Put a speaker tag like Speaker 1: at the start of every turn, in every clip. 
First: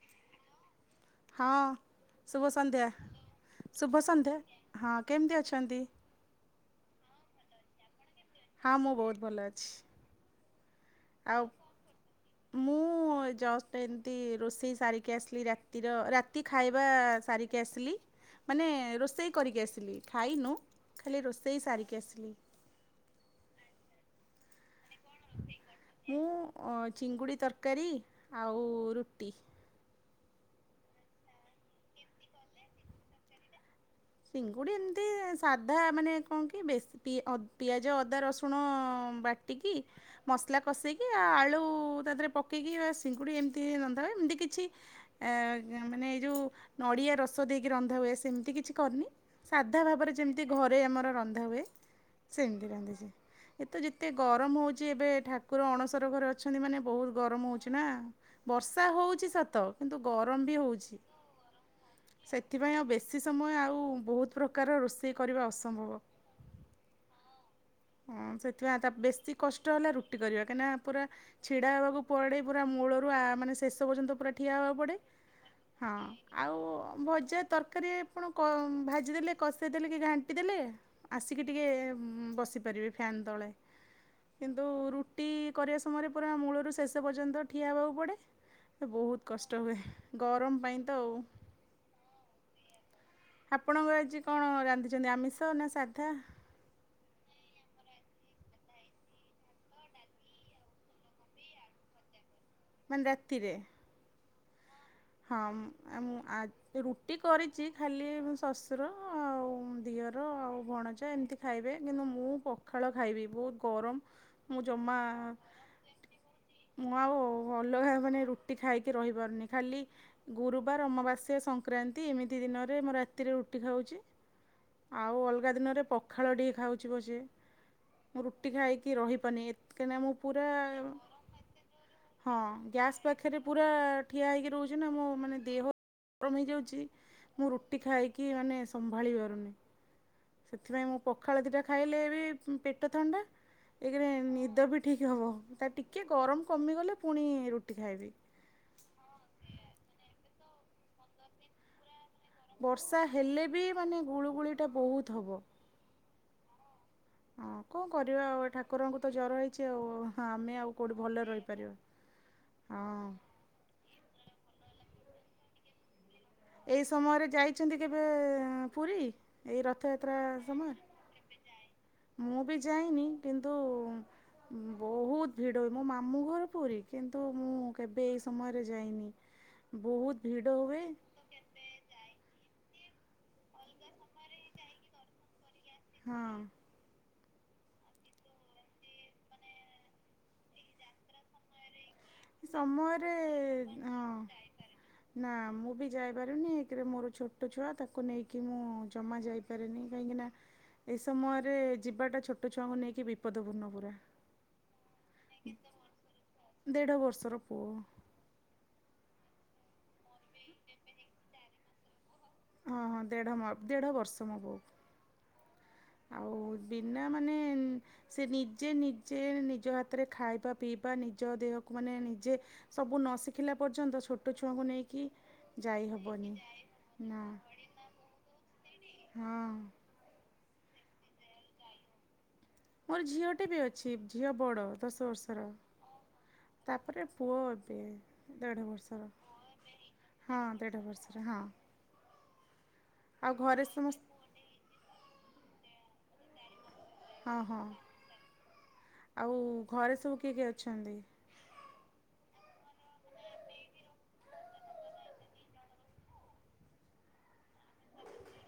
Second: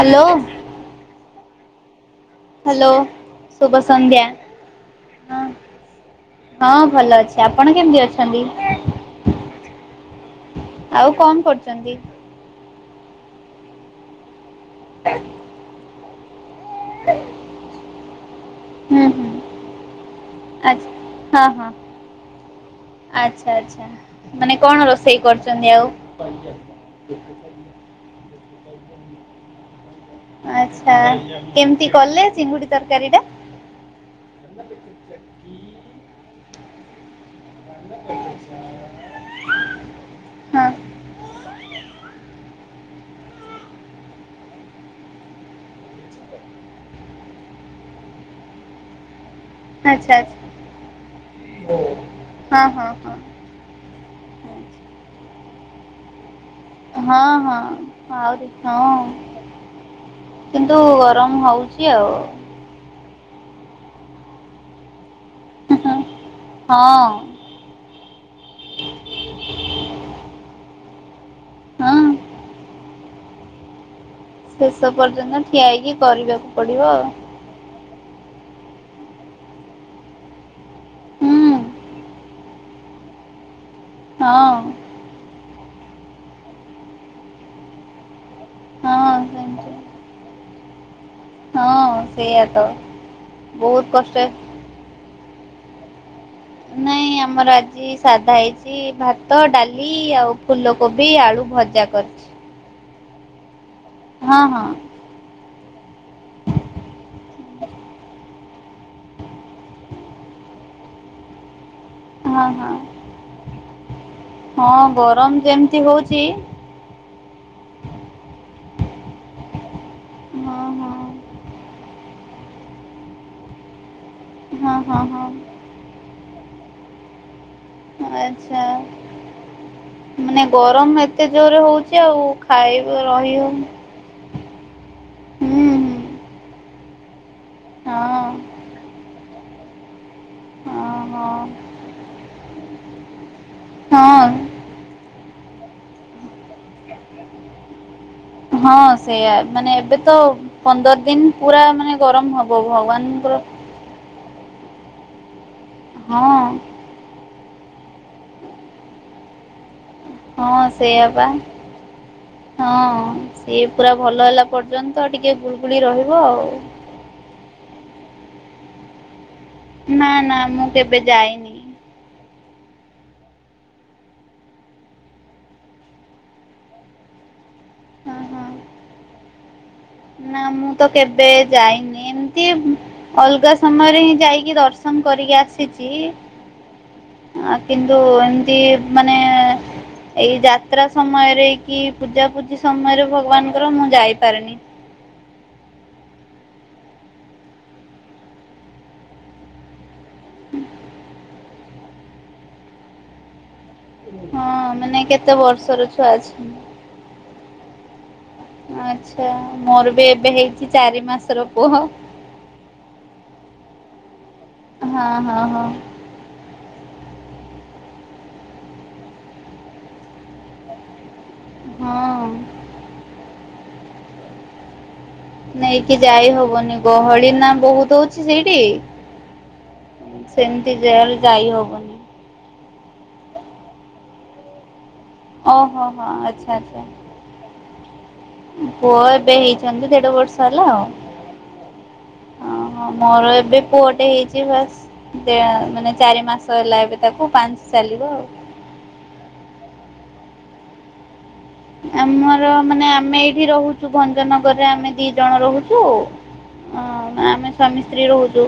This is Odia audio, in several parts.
Speaker 1: ହାଲୋ।
Speaker 2: ହଁ ଶୁଭ ସନ୍ଧ୍ୟା
Speaker 1: ହ୍ୟାଲୋ
Speaker 2: ଶୁଭ ସନ୍ଧ୍ୟା ହଁ କେମିତି ଅଛନ୍ତି?
Speaker 1: ହଁ ଭଲ ଅଛି। ଆପଣ କେମିତି ଅଛନ୍ତି?
Speaker 2: ହଁ ମୁଁ ବହୁତ୍ ଭଲ ଅଛି।
Speaker 1: ଆଉ କଣ କରୁଛନ୍ତି?
Speaker 2: ମୁଁ ଜଷ୍ଟ ଏମିତି ରୋଷେଇ ସାରିକି ଆସିଲି ରାତିର ରା ତି ଖାଇବା ସାରିକି ଆସିଲି। ମାନେ
Speaker 1: ହୁଁ ହୁଁ
Speaker 2: ରୋଷେଇ କରିକି ଆସିଲି। ଖାଇନୁ
Speaker 1: ଆଚ୍ଛା
Speaker 2: ଖାଲି
Speaker 1: ହଁ
Speaker 2: ରୋଷେଇ
Speaker 1: ହଁ
Speaker 2: ସାରିକି ଆସିଲି।
Speaker 1: ଆଚ୍ଛା ଆଚ୍ଛା ମାନେ କଣ ରୋଷେଇ କରୁଛନ୍ତି ଆଉ?
Speaker 2: ତରକାରି ଆଉ ରୁଟି।
Speaker 1: ଆଚ୍ଛା କେମ୍ତି କଲେ ଚିଙ୍ଗୁଡି ତରକାରୀ ଟା?
Speaker 2: ଚିଙ୍ଗୁଡ଼ି ଏମ୍ତି ସାଧା ମାନେ କଣ କି ବେଶ୍ ପି ଅପ୍ ପିଆଜ, ଅଦା, ରସୁଣ ବାଟିକି ମସଲା
Speaker 1: ହଁ
Speaker 2: କଷେଇକି ଆଳୁ ତା ଦେହରେ ପକେଇକି ବାସ୍ ଚିଙ୍ଗୁଡ଼ି ଏମତି ରନ୍ଧାହୁଏ ଏମିତି କିଛି ଆ ମାନେ ଏଇ ଯୋଉ ନଡିଆ ରସ ଦେଇକି ରନ୍ଧା ହୁଏ ସେମତି କିଛି ସେମିତି ମୁଁ କରିନି ସାଧା
Speaker 1: ଆଚ୍ଛା
Speaker 2: ଭାବରେ
Speaker 1: ଆଚ୍ଛା
Speaker 2: ଯେମିତି ଘରେ ଆମର ରନ୍ଧା ହୁଏ
Speaker 1: ହଁ
Speaker 2: ସେମିତି
Speaker 1: ହଁ
Speaker 2: ରାନ୍ଧିଛି।
Speaker 1: ହଁ।
Speaker 2: ଏ ବେ ତ ଯେତେ ଗରମ ହଉଛି ଏବେ ଠାକୁର ଅଣସର ଘରେ ଅଛାନ୍ତି ଆଛନ୍ତି ମାନେ ବହୁତ୍
Speaker 1: ହଁ
Speaker 2: ଗରମ୍
Speaker 1: ହଁ
Speaker 2: ହ‌ଉଚିନା।
Speaker 1: ଆହୁରି ହଁ
Speaker 2: ବର୍ଷାହ‌ଉଚି ସତ କିନ୍ତୁ ଗରମ୍ ବି ହ‌ଉଛି।
Speaker 1: ଏମିଚି ଆଉ
Speaker 2: ଏଥିପାଇଁ ଆଉ ବେଶୀ ସମୟ ଆଉ ବହୁତ୍ ପ୍ରକାର ରୋଷେଇ କରିବା ଅସମ୍ଭବ।
Speaker 1: ହଁ।
Speaker 2: ହଁ ସେଥିପାଇଁ ତ ବେଶୀ କଷ୍ଟ ହେଲା ରୁଟି କରିବା କାହିଁକିନା ପୁରା ଛିଡା
Speaker 1: ହଁ।
Speaker 2: ହେବାକୁ ପଡେ। ପୁରା ମୂଳରୁ ଆ ମାନେ ଶେଷ ପର୍ଯ୍ୟନ୍ତ ପୁରା ଠିଆ
Speaker 1: ସେ
Speaker 2: ହବାକୁ
Speaker 1: ସବୁ
Speaker 2: ପଡ଼େ।
Speaker 1: ପର୍ଯ୍ୟନ୍ତ ଠିଆ ହେଇକି
Speaker 2: ହଁ
Speaker 1: କରିବାକୁ
Speaker 2: ଆଉ
Speaker 1: ପଡିବ ଆଉ।
Speaker 2: ଭଜା ତରକାରୀ କଣ କି ଭାଜି ଦେଲେ କଷେଇଦେଲେ କି ଘାଣ୍ଟି ଦେଲେ ଆସିକି
Speaker 1: ହୁଁ
Speaker 2: ଟିକେ ଉଁ ବସ୍ ଯିବ ଫ୍ୟାନ୍ ତଳେ
Speaker 1: ହଁ
Speaker 2: କିନ୍ତୁ ରୁଟି ରୁଟି କରିବା ସମୟରେ ପୁରା ମୂଳରୁ ଶେଷ ପର୍ଯ୍ୟନ୍ତ ଠିଆ ହବାକୁ ପଡ଼େ।
Speaker 1: ହଁ
Speaker 2: ବହୁତ୍ କଷ୍ଟ ହୁଏ
Speaker 1: ସେମିତି
Speaker 2: ଗରମ ପାଇଁ ତ ଆଉ ଉ।
Speaker 1: ହଁ ସେଇଆା ତ
Speaker 2: ଆପଣଙ୍କ
Speaker 1: ବହୁତ
Speaker 2: ର ଆଜି
Speaker 1: କଷ୍ଟ
Speaker 2: କଣ ରାନ୍ଧିଛନ୍ତି, ଆମିଷ ନା ସାଧା?
Speaker 1: ନାଇଁ ଆମର ଆଜି ସାଧା ହେଇଛି। ଭାତ, ଡାଲି, ଆଉ ଫୁଲକୋବି କୋବି ଆଳୁ ଭଜା କରିଛି।
Speaker 2: ମାନେ ରାତିରେ।
Speaker 1: ହଁ ହଁ।
Speaker 2: ହଁ, ହଁ ଆ ମୁଁ ରୁଟି କରିଛି ଖାଲି ଶ୍ୱଶୁର ଆଉ ଦିଅର ଆଉ ଭଣଜା ଏମିତି ଖାଇବେ କିନ୍ତୁ ମୁଁ
Speaker 1: ହଁ ହଁ
Speaker 2: ପଖାଳ ଖାଇବି ବହୁତ୍ ଗରମ୍
Speaker 1: ହଁ ଗରମ ଯେମିତି ହଉଛି
Speaker 2: ମୁଁ ଆଉ ଅଲଗା ମାନେ ରୁଟି ଖାଇକି ରହିପାରୁନି ଖାଲି
Speaker 1: ହଁ
Speaker 2: ଗୁରୁବାର,
Speaker 1: ହଁ
Speaker 2: ଅମାବାସ୍ୟା, ସଂକ୍ରାନ୍ତି ଏମିତି ଦିନରେ ମୁଁ ରାତିରେ ରୁଟି ଖାଉଛି।
Speaker 1: ହଁ ହଁ
Speaker 2: ଆଉ
Speaker 1: ହଁ
Speaker 2: ଅଲଗା ଦିନରେ ପଖାଳଟିିଏ ଖାଉଛିିବସି ଏ। ମୁଁ ରୁଟି
Speaker 1: ଆଚ୍ଛା
Speaker 2: ଖାଇକି ରହିପାରୁି ଏ କାହିଁକନା ମୁଁ
Speaker 1: ମାନେ
Speaker 2: ପୁରା
Speaker 1: ଗରମ ଏତେ ଜୋରରେ ହଉଛି ଆଉ
Speaker 2: ହଁ
Speaker 1: ଖାଇବା
Speaker 2: ଗ୍ୟାସ୍
Speaker 1: ରହି
Speaker 2: ପାଖରେ ପୁରା
Speaker 1: ହଉନି
Speaker 2: ଠିଆ ହେଇକି ରହୁଛି। ନା ମୋ ମାନେ
Speaker 1: ହୁଁ
Speaker 2: ଦେହ
Speaker 1: ହୁଁ
Speaker 2: ଗରମ ହେଇଯାଉଛି। ମୁଁ ରୁଟି
Speaker 1: ହଁ
Speaker 2: ଖାଇକି ମାନେ ସମ୍ଭାଳି ପାରୁନି। ସେଥିପାଇଁ ମୁଁ
Speaker 1: ହଁ
Speaker 2: ପଖାଳ ଦୁଇଟା
Speaker 1: ହଁ
Speaker 2: ଖାଇଲେ ବି ପେଟ ଥଣ୍ଡା। ଏଥିରେ
Speaker 1: ହଁ
Speaker 2: ନିଦ ବି ଠିକ୍ ହେବ। ତା ଟିକିଏ ଗରମ କମିଗଲେ ପୁଣି ରୁଟି ଖାଇବି।
Speaker 1: ହଁ ସେଇଆା ମାନେ ଏବେ ତ ପନ୍ଦର ଦିନ ପୁରା ମାନେ ଗରମ ହବ।
Speaker 2: ବର୍ଷା
Speaker 1: ଭଗବାନଙ୍କର
Speaker 2: ହେଲେ ବି ମାନେ ଗୁଳୁଗୁଳିଟା ବହୁତ ହେବ।
Speaker 1: ହଁ।
Speaker 2: ହଁ କଣ କରିବା। ଆଉ ଠାକୁରଙ୍କୁ ତ ଜ୍ଵର ହେଇଛି ଆଉ ହଁ ଆମେ ଆଉ କେଉଁଠି
Speaker 1: ସେଇଆ ପା
Speaker 2: ଭଲରେ ରହିପାରିବା।
Speaker 1: ହଁ ସିଏ ପୁରା ଭଲ ହେଲା ପର୍ଯ୍ୟନ୍ତ ଟିକେ ଗୁଳୁଗୁଳି ରହିବ ଆଉ।
Speaker 2: ଏଇ ସମୟରେ ଯାଇଛନ୍ତି କେବେ ପୁରୀ? ଏଇ
Speaker 1: ନା
Speaker 2: ରଥଯାତ୍ରା
Speaker 1: ନା ମୁଁ କେବେ ଯାଇନି।
Speaker 2: ସମୟରେ ମୁଁ ବି ଯାଇନି କିନ୍ତୁ ବହୁତ ଭିଡ଼ ହୁଏ। ମୋ ମାମୁଁ ଘର ପୁରୀ କିନ୍ତୁ ମୁଁ କେବେ
Speaker 1: ହଁ
Speaker 2: ଏଇ
Speaker 1: ହଁ
Speaker 2: ସମୟରେ ଯାଇନି। ବହୁତ ଭିଡ ହୁଏ।
Speaker 1: ଏବେ ଯାଇନି ଏମତି ଅଲଗା ସମୟରେ ହିଁ ଯାଇକି ଦର୍ଶନ କରିକି ଆସଚି
Speaker 2: ହଁ
Speaker 1: [inaudible] ଆ କିନ୍ତୁ ଏମିତି ମାନେ ଏଇ ଯାତ୍ରା ସମୟରେ କି ପୂଜା ପୂଜି ସମୟରେ ଭଗବାନଙ୍କର ମୁଁ
Speaker 2: ହଁ
Speaker 1: ଯାଇପାରେନି।
Speaker 2: ନା ମୁଁ ବି ଯାଇପାରୁନି ଏକରେ ମୋର ଛୋଟ ଛୁଆ ତାକୁ ନେଇକି ମୁଁ ଜମା ଯାଇ ପାରେନି କାହିଁକି ନା ଏ ସମୟରେ ଯିବାଟା ଛୋଟ ଛୁଆଙ୍କୁ ନେଇକି ବିପଦପୂର୍ଣ୍ଣ ପୁରା।
Speaker 1: ହଁ ମାନେ କେତେ ବର୍ଷର ଛୁଆ ଅଛି?
Speaker 2: ଦେଢ଼ ବର୍ଷର ପୁଅ।
Speaker 1: ଆଚ୍ଛା ମୋର ବି ଏବେ ହେଇଛି ଚାରି ମାସର ପୁଅ।
Speaker 2: ହଁ, ହଁ ଦେଢ ମ-ଦେଢ ବର୍ଷ ମୋ ବୋଉ।
Speaker 1: ହଁ, ହଁ, ହଁ।
Speaker 2: ଆଉ ବିନା ମାନେ ଉଁ, ସେ ନିଜେ ନିଜେ ନିଜ ହାତରେ ଖାଇବା ପିଇ ବା ନିଜ ଦେହକୁ ମାନେ
Speaker 1: ହଁ।
Speaker 2: ନିଜେ ସବୁ ନ ଶିଖିଲା ପର୍ଯ୍ୟନ୍ତ ଛୋଟ ଛୁଆଙ୍କୁ ନେଇକି
Speaker 1: ନେଇକି ଯାଇ ହବନି ଗହଳି ନା ବହୁତ ହଉଛି ସେଇଠି।
Speaker 2: ହଁ
Speaker 1: ସେମିତି ଯାଇ ଯାଇ ହବନି।
Speaker 2: ମୋର ଝିଅଟି ବି ଅଛି ଝିଅ ବଡ ଦଶ ବର୍ଷ ଷର
Speaker 1: ଓହୋ ହୋ ଆଚ୍ଛା ଆଚ୍ଛା
Speaker 2: ତାପରେ ପୁଅ ଏବେ ଦେଢ଼
Speaker 1: ପୁଅ
Speaker 2: ବର୍ଷର।
Speaker 1: ଏବେ ହେଇଛନ୍ତି ଦେଢ ବର୍ଷ
Speaker 2: ହଁ
Speaker 1: ହେଲା
Speaker 2: ଦେଢ଼
Speaker 1: ଆଉ।
Speaker 2: ବର୍ଷରେ ହଁ।
Speaker 1: ଓହୋ, ମୋର
Speaker 2: ଆଉ
Speaker 1: ଏବେ
Speaker 2: ଘରେ ସମସ୍ତ
Speaker 1: ପୁଅଟେ ହେଇଛି ବାସ୍। ଦେଅ ମାନେ ଚାରି ମାସ ହେଲା ଏବେ ତାକୁ
Speaker 2: ହଁ ହଁ
Speaker 1: ପାଞ୍ଚ ଚାଲିବ ଆଉ।
Speaker 2: ଆଉ ଘରେ ସବୁ କିଏ କିଏ ଅଛନ୍ତି?
Speaker 1: ଆମର ମାନେ ଆମେ ଏଇଠି ରହୁଛୁ ଭଞ୍ଜନଗରରେ ଆମେ ଦି ଜଣ ରହୁଛୁ। ଓ ଆମେ ସ୍ୱାମୀ ସ୍ତ୍ରୀ ରହୁଛୁ।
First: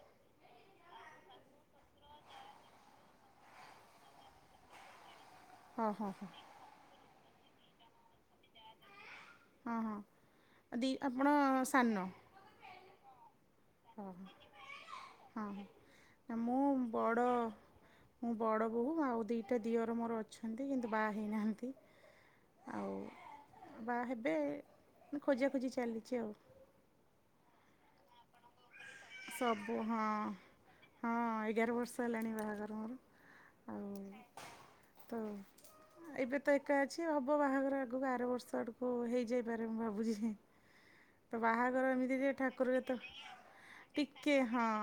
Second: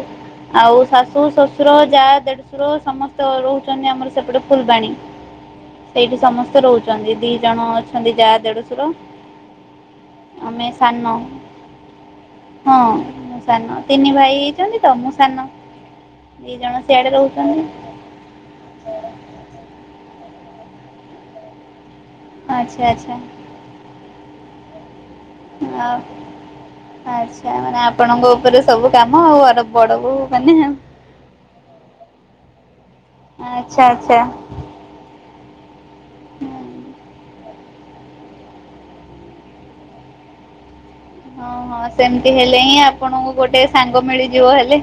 Speaker 1: ଆଉ ଶାଶୁ, ସଶୁର, ଯା, ଦେଢଶୁର ସମସ୍ତ ରହୁଛନ୍ତି ଆମର ସେପଟେ ଫୁଲବାଣୀ।
Speaker 2: ହଁ ହଁ
Speaker 1: ସେଇଠି
Speaker 2: ହଁ
Speaker 1: ସମସ୍ତେ ରହୁଛନ୍ତି ଦି ଜଣ ଅଛନ୍ତି ଯା ଦେଢଶୁର।
Speaker 2: ହଁ, ହଁ
Speaker 1: ଆମେ
Speaker 2: ଆ, ଦି
Speaker 1: ସାନ।
Speaker 2: ଆପଣ ସାନ?
Speaker 1: ହଁ। ସାନ ତିନି
Speaker 2: ହଁ
Speaker 1: ଭାଇ ହେଇଛନ୍ତି ତ, ମୁଁ ସାନ,
Speaker 2: ହଁ ନା
Speaker 1: ଦି
Speaker 2: ମୁଁ
Speaker 1: ଜଣ ସିଆଡେ
Speaker 2: ବଡ଼
Speaker 1: ରହୁଛନ୍ତି।
Speaker 2: ମୁଁ ବଡ଼ ବୋହୁ ଆଉ ଦିଟା ଦିଅର ମୋର ଅଛନ୍ତି କିନ୍ତୁ ବାହା ହେଇନାହାନ୍ତି।
Speaker 1: ଆଚ୍ଛା
Speaker 2: ଆଉ
Speaker 1: ଆଚ୍ଛା
Speaker 2: ବା ହେବେ ମାନେ ଖୋଜାଖୋଜି ଚାଲିଛି ଆଉ।
Speaker 1: ଆଚ୍ଛା ମାନେ ଆପଣଙ୍କ ଉପରେ ସବୁ କାମ ଆଉ ଅର
Speaker 2: ସବୁ
Speaker 1: ବଡ
Speaker 2: ହଁ
Speaker 1: ବୋହୁ ମାନ ଆଉ।
Speaker 2: ହଁ ଏଗାର ବର୍ଷ ହେଲାଣି ବାହାଘର ମୋର।
Speaker 1: ଓ ଆଚ୍ଛା,
Speaker 2: ଆଉ
Speaker 1: ଆଚ୍ଛା।
Speaker 2: ତ ଏବେ ତ ଏକା ଅଛି, ହ ପୁଅ ବାହାଘର ଆଗକୁ ଆର ବର୍ଷ ଆଡ଼କୁ ହେଇଯାଇପାରେ ମୁଁ ଭାବୁଛି। ତ
Speaker 1: ହଁ ହଁ
Speaker 2: ବାହାଘର ଏମିତି ଯେ
Speaker 1: ସେମିତି ହେଲେ
Speaker 2: ଠାକୁର
Speaker 1: ହିଁ
Speaker 2: ଯେ ତୋ
Speaker 1: ଆପଣଙ୍କୁ ଗୋଟେ ସାଙ୍ଗ
Speaker 2: ଟିକେ
Speaker 1: ମିଳିଯିବ
Speaker 2: ହଁ,
Speaker 1: ହେଲେ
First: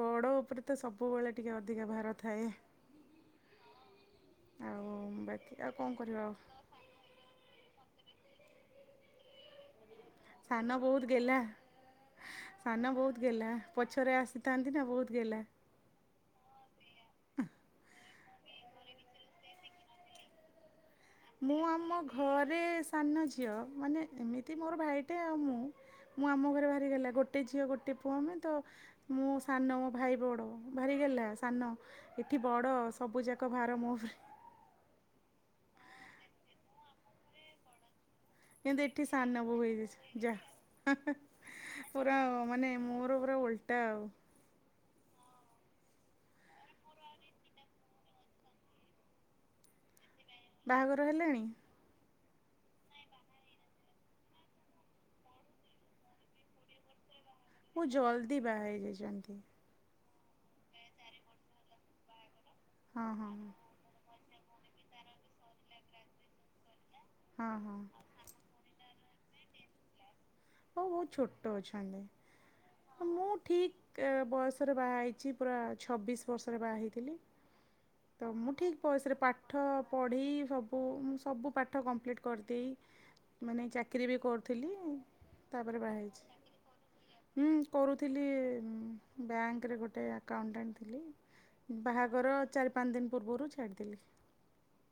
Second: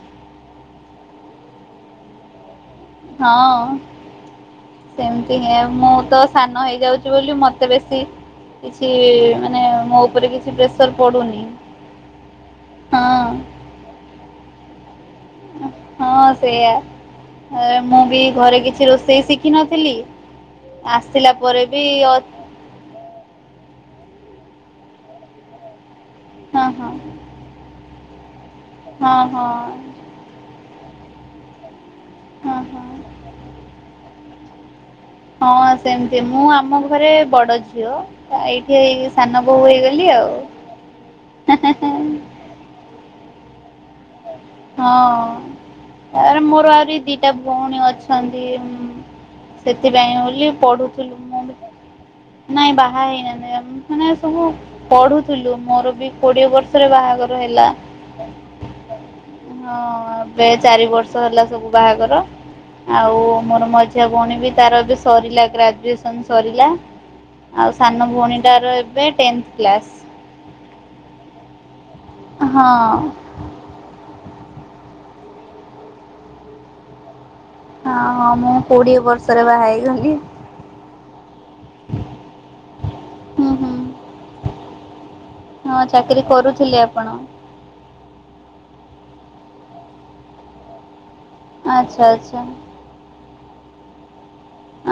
Speaker 2: ବଡ଼ ଉପରେ ତ ସବୁବେଳେ ଟିକେ ଅଧିକା ଭାର ଥାଏ।
Speaker 1: ହଁ
Speaker 2: ଆଉ
Speaker 1: ସେମିତି
Speaker 2: ବାକି
Speaker 1: ହିଁ ଆଉ
Speaker 2: କଣ
Speaker 1: ମୁଁ ତ
Speaker 2: କରିବା ଆଉ
Speaker 1: ସାନ ହେଇଯାଉ ଛି ବୋଲି ମୋତେ ବେଶୀ କିଛି ମାନେ ମୋ ଉପରେ କିଛି
Speaker 2: ସାନ
Speaker 1: ପ୍ରେସର୍
Speaker 2: ବହୁତ ଗେଲା।
Speaker 1: ପଡୁନି,
Speaker 2: ସାନ
Speaker 1: ହଁ।
Speaker 2: ବହୁତ ଗେଲା ପଛରେ ଆସିଥାନ୍ତି ନା ବହୁତ ଗେହ୍ଲା।
Speaker 1: ହଁ ସେଇଆ। ଏ ମୁଁ ବି ଘରେ କିଛି ରୋଷେଇ ଶିଖିନଥିଲି ଆସିଲା ପରେ ବି ଅ
Speaker 2: ରେ ସାନ ଝିଅ, ମାନେ ଏମିତି ମୋର ଭାଇଟେ ଆଉ ମୁଁ, ମୁଁ ଆମ
Speaker 1: ହଁ
Speaker 2: ଘରେ ଭାରି
Speaker 1: ହଁ
Speaker 2: ଗେହ୍ଲା। ଗୋ ଟେ ଝିଅ ଗୋଟେ ପୁଅ ଆମେ ତ
Speaker 1: ହଁ
Speaker 2: ମୁଁ
Speaker 1: ହଁ
Speaker 2: ସାନ ମୋ ଭାଇ ବଡ଼ ଭାରିଗେହ୍ଲା। ସାନ ଏଠି
Speaker 1: ହଁ
Speaker 2: ବଡ
Speaker 1: ହଁ।
Speaker 2: ସବୁ ଯାକ ଭାର ମୋ ଉପରେ।
Speaker 1: ହଁ ସେମତି ମୁଁ ଆମ ଘରେ ବଡ ଝିଅ।
Speaker 2: କିନ୍ତୁ ଏଠି
Speaker 1: ଏଇଠିଇ ସାନ
Speaker 2: ବୋହୁ
Speaker 1: ବୋଉୂ
Speaker 2: ହେଇଯାଇଛି
Speaker 1: ହେଇଗଲି ଆଉ
Speaker 2: ଯା।
Speaker 1: ହେଁ-ହେଁ-ହେଁ।
Speaker 2: ପୁରା ମାନେ ମୋର ପୁରା ଓଲଟା ଆଉ
Speaker 1: ହଁ। ଆରେ ମୋର ଆହୁରି ଦିଟା ଭଉଣୀ ଅଛନ୍ତି। ସେଥିପାଇଁ ହଉ ଇଲି
Speaker 2: ବାହାଘର
Speaker 1: ପଢୁଥିଲୁ, ମୁଁ
Speaker 2: ହେଲାଣି?
Speaker 1: ନାଇଁ ବାହା ହେଇନାହନ୍ତି ମାନେ ସବୁ ପଢୁଥିଲୁ ମୋର ବି କୋଡିଏ ବର୍ଷରେ ବାହାଘର ହେଲା।
Speaker 2: ବହୁତ୍ ଜଲଦି ବାହାହେଇ ଯାଇଛନ୍ତି।
Speaker 1: ହଁ ଏବେ ଚାରି ବର୍ଷ ହେଲା ସବୁ ବାହାଘର
Speaker 2: ହଁ
Speaker 1: ଆଉ
Speaker 2: ହଁ
Speaker 1: ମୋର ମଜି ଝିଆ ଭଉଣୀ ବି ତାର ଏବେ ସରିଲା ଗ୍ରାଜୁଏସନ ସରିଲା।
Speaker 2: ହଁ ହଁ
Speaker 1: ଆଉ
Speaker 2: ହଉ
Speaker 1: ସାନ ଭଉଣୀଟାର ଏବେ ଟେନ୍ଥ କ୍ଲାସ।
Speaker 2: ସବୁ ବହୁତ ଛୋଟ ଅଛନ୍ତି। ହଁ ମୁଁ ଠିକ୍ ବୟସରେ ବାହା ହେଇଛି ପୁରା ଛବିଶ ବର୍ଷରେ ବାହା ହେଇଥିଲି। ତ
Speaker 1: ହଁ
Speaker 2: ମୁଁ ଠିକ
Speaker 1: କୋଡିଏ
Speaker 2: ବୟସରେ
Speaker 1: ବର୍ଷରେ
Speaker 2: ପାଠ
Speaker 1: ବାହା ହେଇଗଲି
Speaker 2: ପଢି ସବୁ ଓ ମୁଁ ସବୁ ପାଠ କମ୍ପିଲିଟ କରିଦେଇ
Speaker 1: ହୁଁ
Speaker 2: ମାନେ
Speaker 1: ହୁଁ
Speaker 2: ଚାକିରୀ ବି କରୁଥିଲି। ତାପରେ
Speaker 1: ହଁ
Speaker 2: ବାହା
Speaker 1: ଚାକିରି
Speaker 2: ହେଇଛି।
Speaker 1: କରୁଥିଲେ ଆପଣ
Speaker 2: ହୁଁ କରୁଥିଲି ବ୍ୟାଙ୍କରେ ଗୋଟେ ଆକାଉଟେଣ୍ଟ ଥିଲି।
Speaker 1: ଆଚ୍ଛା
Speaker 2: ବାହାଘର
Speaker 1: ଆଚ୍ଛା
Speaker 2: ଚାରି ପାଞ୍ଚ ଦିନ ପୂର୍ବରୁ ଛାଡ଼ିଦେଲି।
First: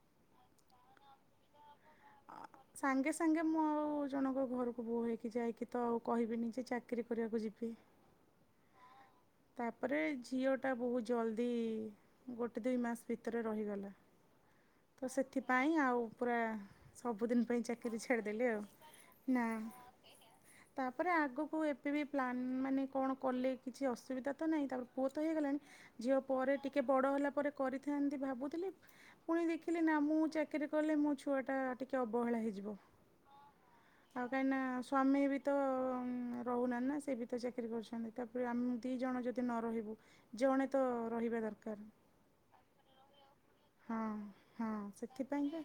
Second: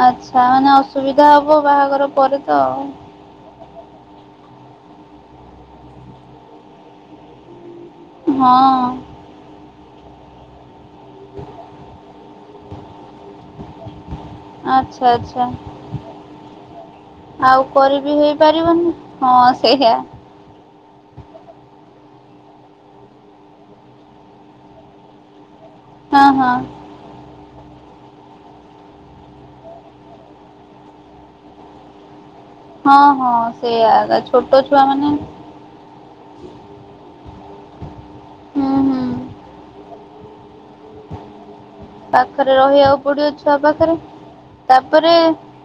Speaker 1: ଆଚ୍ଛା ମାନେ ଅସୁବିଧା ହବ ବାହାଘର ପରେ ତ ଆଉ।
Speaker 2: ତେଙ୍ଗେ ମୁଁ ଆଉ ଜଣଙ୍କ ଘରକୁ ବୋହୁ ହେଇକି ଯାଇକି ତ ଆଉ କହିବିନି ଯେ ଚାକିରି କରିବାକୁ ଯିବି।
Speaker 1: ହଁ।
Speaker 2: ତାପରେ ଝିଅଟା ବହୁତ ଜଲଦି ଗୋଟେ ଦୁଇ ମାସ ଭିତରେ ରହିଗଲା। ଁ
Speaker 1: ଆଚ୍ଛା
Speaker 2: ତ
Speaker 1: ଆଚ୍ଛା
Speaker 2: ସେଥିପାଇଁ ଆଉ ପୁରା ସବୁଦିନ ପାଇଁ
Speaker 1: ଆଉ
Speaker 2: ଚାକିରି
Speaker 1: କରିବି
Speaker 2: ଛାଡ଼ିଦେଲି ଆଉ।
Speaker 1: ହେଇପାରିବନି ହଁ ସେହିଆ।
Speaker 2: ଆ [unintelligible] ତାପରେ ଆଗକୁ ଏବେ ବି ପ୍ଲାନ୍ ମାନେ କଣ କଲେ କିଛି ଅସୁବିଧା ତ ନାହିଁ ତାପରେ ପୁଅ ତ ହେଇଗଲାଣି। ଝିଅ
Speaker 1: ହଁ ହଁ
Speaker 2: ପରେ ଟିକେ ବଡ ହେଲା ପରେ କରିଥାନ୍ତି ଭାବୁଥିଲି ପୁଣି ଦେଖିଲି ନା ମୁଁ ଚାକିରି କଲେ ମୋ ଛୁଆଟା ଟିକିଏ ଅବହେଳା ହେଇଯିବ।
Speaker 1: ହଁ ହଁ ସେଇଆ ତା
Speaker 2: ଆଉ କାହିଁକିନା
Speaker 1: ଛୋଟ ଛୁଆ ମାନେ।
Speaker 2: ସ୍ୱାମୀ ବି ତ ରହୁନାହାନ୍ତି ନା ସେ ବି ତ ଚାକିରୀ କରୁଛନ୍ତି ତାପରେ
Speaker 1: ହୁଁ
Speaker 2: ଆମ ଦି
Speaker 1: ହୁଁ
Speaker 2: ଜଣ ଯଦି ନ ରହିବୁ, ଜଣେ ତ ରହିବା ଦରକାର।
Speaker 1: ପାଖରେ ରହିବାକୁ ପଡିବ ଛୁଆ ପାଖରେ
Speaker 2: ହଁ ହଁ
Speaker 1: ତାପରେ
Speaker 2: ସେଥିପାଇଁକା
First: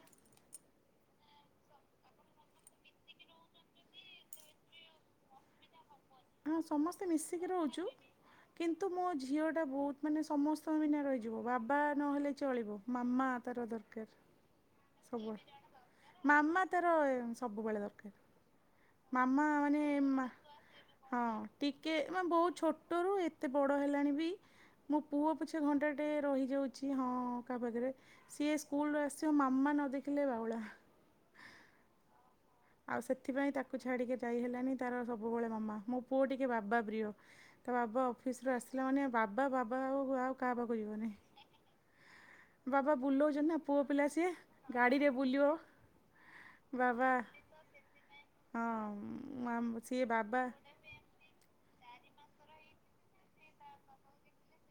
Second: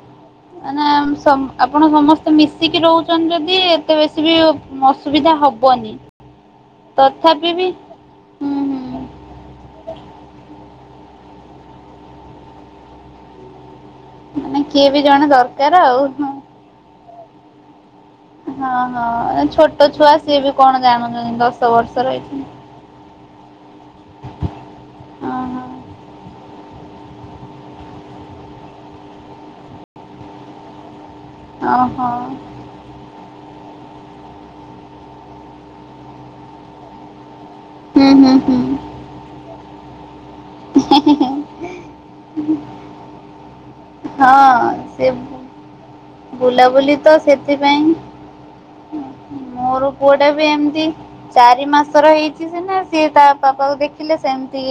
Speaker 1: ମାନେ ଆମ ସମ ଆପଣ ସମସ୍ତେ ମିଶିକି ରହୁଛନ୍ତି ଯଦି ଏତେ ବେଶୀ ବି ଅସୁବିଧା ହବନି।
Speaker 2: ହଁ ସମସ୍ତେ ମିଶିକି
Speaker 1: ତଥାପି ବି
Speaker 2: ରହୁଛୁ।
Speaker 1: ହୁଁ
Speaker 2: କିନ୍ତୁ
Speaker 1: ହୁଁ
Speaker 2: ମୋ ଝିଅଟା ବହୁତ ମାନେ ସମସ୍ତଙ୍କ ବିନା ରହିଯିବ ବାବା ନହେଲେ ଚଳିବ। ମାମା ତାର ଦରକାର।
Speaker 1: ମାନେ କିଏ ବି ଜଣେ
Speaker 2: ସବୁବେଳେ
Speaker 1: ଦରକାର ଆଉ
Speaker 2: ମାମା ତାର ସବୁବେଳେ ଦରକାର।
Speaker 1: ହଁ ହଁ
Speaker 2: ମାମା
Speaker 1: ଛୋଟ
Speaker 2: ମନେ
Speaker 1: ଛୁଆ
Speaker 2: ମା
Speaker 1: ସିଏ ବି କଣ
Speaker 2: ହଁ
Speaker 1: ଜାଣୁଛନ୍ତି ଦଶ
Speaker 2: ଟିକେ
Speaker 1: ବର୍ଷର
Speaker 2: ମ
Speaker 1: ଏଇଠି।
Speaker 2: ବହୁତ ଛୋଟରୁ ଏତେ ବଡ଼ ହେଲାଣି ବି ମୋ ପୁଅ ପଛେ
Speaker 1: ଓହୋ
Speaker 2: ଘଣ୍ଟାଟେ ରହିଯାଉଛି ହଁ କାହା ପାଖରେ ସିଏ ସ୍କୁଲରୁ ଆସିବ ମାମା ନ ଦେଖିଲେ ବାଉଳା।
Speaker 1: ଓହୋ।
Speaker 2: ଆଉ ସେଥିପାଇଁ ତାକୁ ଛାଡ଼ିକି ଯାଇ ହେଲୋନି ତାର ସବୁବେଳେ ମାମା, ମୋ ପୁଅ ଟିକେ ବାବା ପ୍ରିୟ। ତା ବାବା
Speaker 1: ହୁଁ ହୁଁ
Speaker 2: ଅଫିସରୁ
Speaker 1: ହୁଁ
Speaker 2: ଆସିଲା ମାନେ ବାବା ବାବା ଆଉ ଆଉ କାହା ପାଖକୁ ଯିବନାହିଁ।
Speaker 1: ଉ ହୁଁ।
Speaker 2: ବାବା ବୁଲଉଛନ୍ତି ନା ପୁଅ ପିଲା ସିଏ
Speaker 1: ସେ
Speaker 2: ଗାଡ଼ିରେ ବୁଲିବ
Speaker 1: ବୁଲାବୁଲି
Speaker 2: ବାବା।
Speaker 1: ତ ସେଥିପାଇଁ
Speaker 2: ହଁ ଉ ମା
Speaker 1: ମୋର
Speaker 2: ସିଏ
Speaker 1: ପୁଅଟା
Speaker 2: ବାବା
Speaker 1: ବି ଏମିତି ଚାରି ମାସର ହେଇଛି ସିନା ସିଏ ତା ବାପା ଦେଖିଲେ ସେମିତି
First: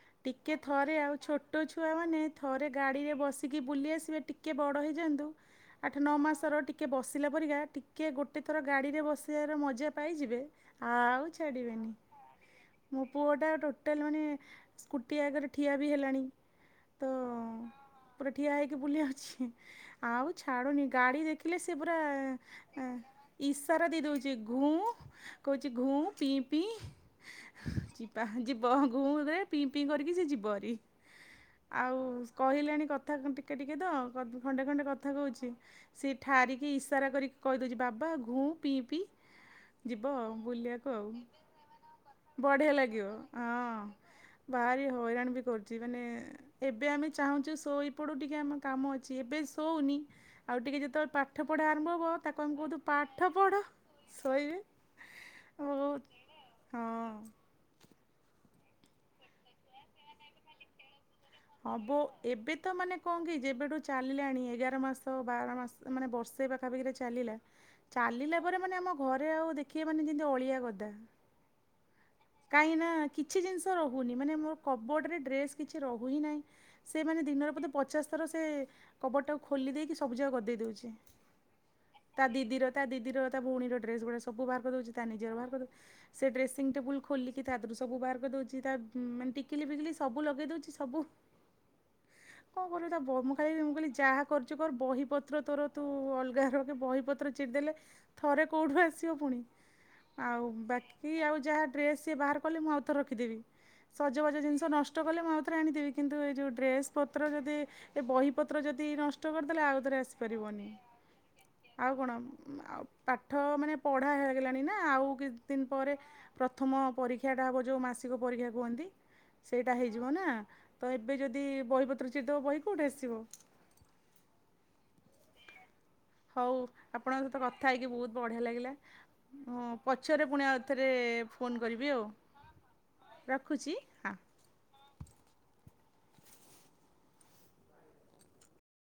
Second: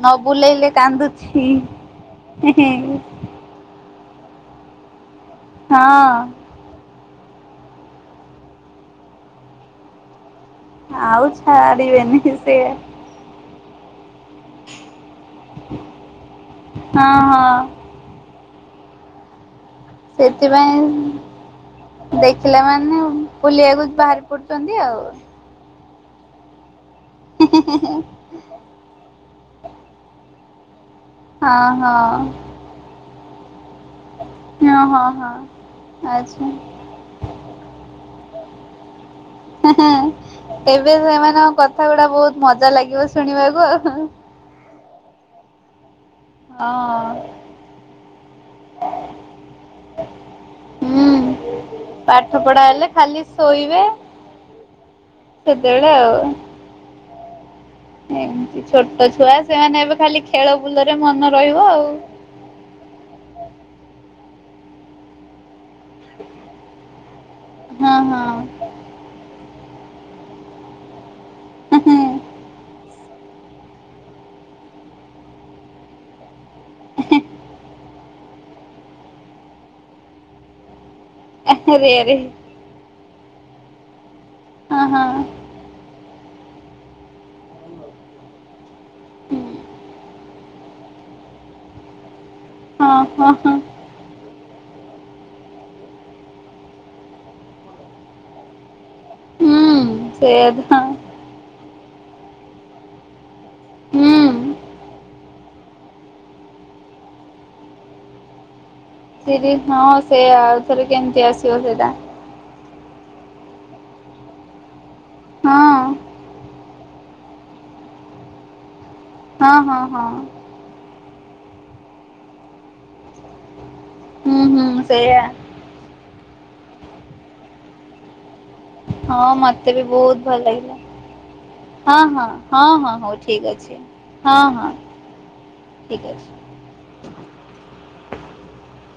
Speaker 1: ନ
Speaker 2: ଟିକେ
Speaker 1: ବୁଲେଇଲେ
Speaker 2: ଥରେ ଆଉ
Speaker 1: କାନ୍ଦୁଛି।
Speaker 2: ଛୋଟ ଛୁଆ ମାନେ ଥରେ ଗାଡି ରେ ବସି ଟିକେ ବୁଲି ଆସିବେ ଟିକେ ବଡ ହେଇଯାନ୍ତୁ
Speaker 1: ହଁ
Speaker 2: ଆଠ ନଅ ମାସ ଟି ଟିକେ ବସିଲା ପରିକା ଯାହା ଟିକେ ଗୋଟେ ଥର ଗାଡିରେ ବସିବାର ମଜା ପାଇଯିବେ।
Speaker 1: ଆଉ ଛାଡ଼ିବେନି ସେ।
Speaker 2: ମୋ ପୁଅଟା ଟୋଟାଲି ମାନେ ସ୍କୁଟି ଆଗରେ ଠିଆବି ହେଲାଣି
Speaker 1: ହଁ
Speaker 2: ତ
Speaker 1: ହଁ
Speaker 2: ପୁରା ଠିଆହେଇକି ବୁଲିଆଉଛି। ଆଉ
Speaker 1: ସେଥିପାଇଁ
Speaker 2: ଛାଡ଼ନି ଗାଡ଼ି ଦେଖିଲେ ସେ ପୁରା
Speaker 1: ଦେଖିଲା ମାନେ ବୁଲିବାକୁ
Speaker 2: ଇଶାରା
Speaker 1: ବାହାରି
Speaker 2: ଦେଇଦଉଛି
Speaker 1: ପଡୁଛନ୍ତି
Speaker 2: ଘୁଁ।
Speaker 1: ଆଉ।
Speaker 2: କହୁଛି ଘୁଁ ପିଇ ପିଇ ଯିବା ଯିବ ଘୁଁରେ। ପି ପି କରିକି ସେ ଯିବରି
Speaker 1: ହଁ
Speaker 2: ଆଉ
Speaker 1: ହଁ।
Speaker 2: କହିଲାଣି କ କଥା ଟିକେ ଟିକେ ତ ଖଣ୍ଡେ
Speaker 1: ହଁ
Speaker 2: ଖଣ୍ଡେ
Speaker 1: ହଁ
Speaker 2: କଥା କହୁଛି
Speaker 1: ହଁ
Speaker 2: ସେ
Speaker 1: ଆଚ୍ଛା।
Speaker 2: ଠାରିକି ଇସ୍। ସାରା କରିକି କହିଦେଉଛି ବାବା ଘୁଁ ପିଇ ପିଇ
Speaker 1: ହେଁ ହେଁ
Speaker 2: ଯିବ ଆଉ ବୁଲିବାକୁ
Speaker 1: ଏବେ
Speaker 2: ଆଉ
Speaker 1: ସେମାନଙ୍କ କଥା ଗୁଡା ବହୁତ ମଜା
Speaker 2: ବଢିଆ ଲାଗିବ ହଁ।
Speaker 1: ଶୁଣିବାକୁ ଆଉ।
Speaker 2: ଭାରି ହଇରାଣ ବି କରୁଛି ମାନେ ଏବେ ଆମେ ଚାହୁଁଛୁ ଶୋଇପଡୁ ଟିକେ ଆମକୁ କାମ ଅଛି ଏବେ ଶୋଉନି। ଆଉ ଟିକେ
Speaker 1: ହଁ
Speaker 2: ଯେତେବେଳେ ପାଠ
Speaker 1: ହୁଁ
Speaker 2: ପଢା ଆରମ୍ଭ ହବ
Speaker 1: ପାଠ
Speaker 2: ତାକୁ ଆମେ
Speaker 1: ପଢା
Speaker 2: କହୁଥିଲୁ
Speaker 1: ହେଲେ ଖାଲି
Speaker 2: ପାଠ ପଢ
Speaker 1: ଶୋଇବେ
Speaker 2: ଶୋଇବେ।
Speaker 1: ସେତେବେଳେ ଆଉ।
Speaker 2: ହଁ।
Speaker 1: ଏମିତି ଛୋଟ ଛୁଆ ସେମାନେ ଏବେ ଖାଲି ଖେଳ ବୁଲରେ ମନ। ରହିବ
Speaker 2: ହଁ
Speaker 1: ଆଉ।
Speaker 2: ବୁ ଏବେ ତ ମାନେ କହ କି ଯେବେଠୁ ଚାଲିଲାଣି ଏଗାର ମାସ ବାର ମାସ ମାନେ ବର୍ଷେ ପାଖାପାଖିରେ ଚାଲିଲା।
Speaker 1: ହଁ ହଁ
Speaker 2: ଚାଲିଲା ପରେ ମାନେ ଆମ ଘରେ ଆଉ ଦେଖିବ ମାନେ ଯେମତି ଅଳିଆ ଗଦା।
Speaker 1: ଉ ହୁଁ।
Speaker 2: କାହିଁକି ନା କିଛି ଜିନିଷ ରହୁନି ମାନେ ମୋର କବୋଡ଼ରେ ଡ୍ରେସ୍ କିଛି ରହୁ ହି ନାହିଁ। ସେ ମାନେ ଦିନରେ ବୋଧେ ପଚାଶ ଥର ସେ କବୋର୍ଡ ତାକୁ ଖୋଲି ଦେଇକି ସବୁଜା ଗଦେଇଦଚି।
Speaker 1: ହେଁ ଆରେ ଆରେ
Speaker 2: ତା ଦିଦିର ତା ଦିଦିର ତା ଭଉଣୀର ଡ୍ରେସ ଗୁଡା ସବୁ ବାହାର
Speaker 1: ହଁ
Speaker 2: କରିଦଉଛି ତା
Speaker 1: ହଁ।
Speaker 2: ନିଜର ବାହାର କରିଦଉଛି। ସେ ଡେସିଂ ଟେବୁଲ୍ ଖୋଲିକି ତା ଦେହରୁ ସବୁ ବାହାର କରି ଦଉଛି ତା ମାନେ ଟିକିଲି ଫିକିଲି ସବୁ ଲଗେଇ ଦଉଛି ସବୁ କଣ କରିବୁ ତା
Speaker 1: ହଁ
Speaker 2: ବ
Speaker 1: ହଁ
Speaker 2: ମୁଁ ଖାଲି
Speaker 1: ହଁ
Speaker 2: ମୁଁ କହିଲି ଯାହା କରୁଚୁ କର ବହିପତ୍ର ତୋର ତୁ ଅଲଗା ରଖେ ବହିପତ୍ର ଚିରି ଦେଲେ ଥରେ କୋଉଠୁ ଆସିବ ପୁଣି।
Speaker 1: ହୁଁ
Speaker 2: ଆଉ
Speaker 1: ସେଇଆ ତ
Speaker 2: ବାକି ଆଉ ଯାହା ଡ୍ରେସ୍ ସିଏ ବାହାର କଲେ ମୁଁ ଆଉଥର ରଖିଦେବି
Speaker 1: ହୁଁ।
Speaker 2: ସଜବାଜ ଜିନିଷ ନଷ୍ଟ ନଷ୍ଟ କଲେ ମୁଁରେ ଆଣିଦେବି କିନ୍ତୁ ଏ ଯଉ ଡ୍ରେସ ପତ୍ର ଯଦି ବହି ପତ୍ର ଯଦି ନଷ୍ ନଷ୍ଟ
Speaker 1: ସିରି
Speaker 2: କରିଦେଲେ ଆଉ ଥରେ
Speaker 1: ହଁ ସେଇଆ
Speaker 2: ଆସିପାରିବନି
Speaker 1: ଆଉଥରେ କେମିତି ଆସିବ ସେଇଟା
Speaker 2: ଆଉ କଣ ଆଉ। ପାଠ ମାନେ ପଢ଼ା ହେଗଲାଣି ନା ଆଉ କିଛି ଦିନ
Speaker 1: ହଁ।
Speaker 2: ପରେ ପ୍ରଥମ ପରୀକ୍ଷାଟା ହେବ ଯୋଉଁ ମାସିକ ପରୀକ୍ଷା କୁହନ୍ତି
Speaker 1: ହଁ
Speaker 2: ସେଇଟା
Speaker 1: ହଁ ହଁ
Speaker 2: ହେଇଯିବ ନା। ତ ଏବେ ଯଦି ବହିପତ୍ର ଚିରିଦେବ ବହି କେଉଁଠି ଆସିବ।
Speaker 1: ହୁଁ ହୁଁ ସେଇଆ।
Speaker 2: ହଉ ଆପଣଙ୍କ ସହିତ କଥା ହେଇକି ବହୁତ ବଢ଼ିଆ ଲାଗିଲା।
Speaker 1: ହଁ
Speaker 2: ମୁଁ
Speaker 1: ମତେ ବି ବହୁତ
Speaker 2: ପଛରେ
Speaker 1: ଭଲ
Speaker 2: ପୁଣି
Speaker 1: ଲାଗିଲା।
Speaker 2: ଆଉଥରେ ଫୋନ୍ କରିବି
Speaker 1: ହଁ
Speaker 2: ଆଉ
Speaker 1: ହଁ, ହଁ ହଁ ହଉ ଠିକ୍ ଅଛି। ହଁ ହଁ, ଠିକ୍ ଅଛି।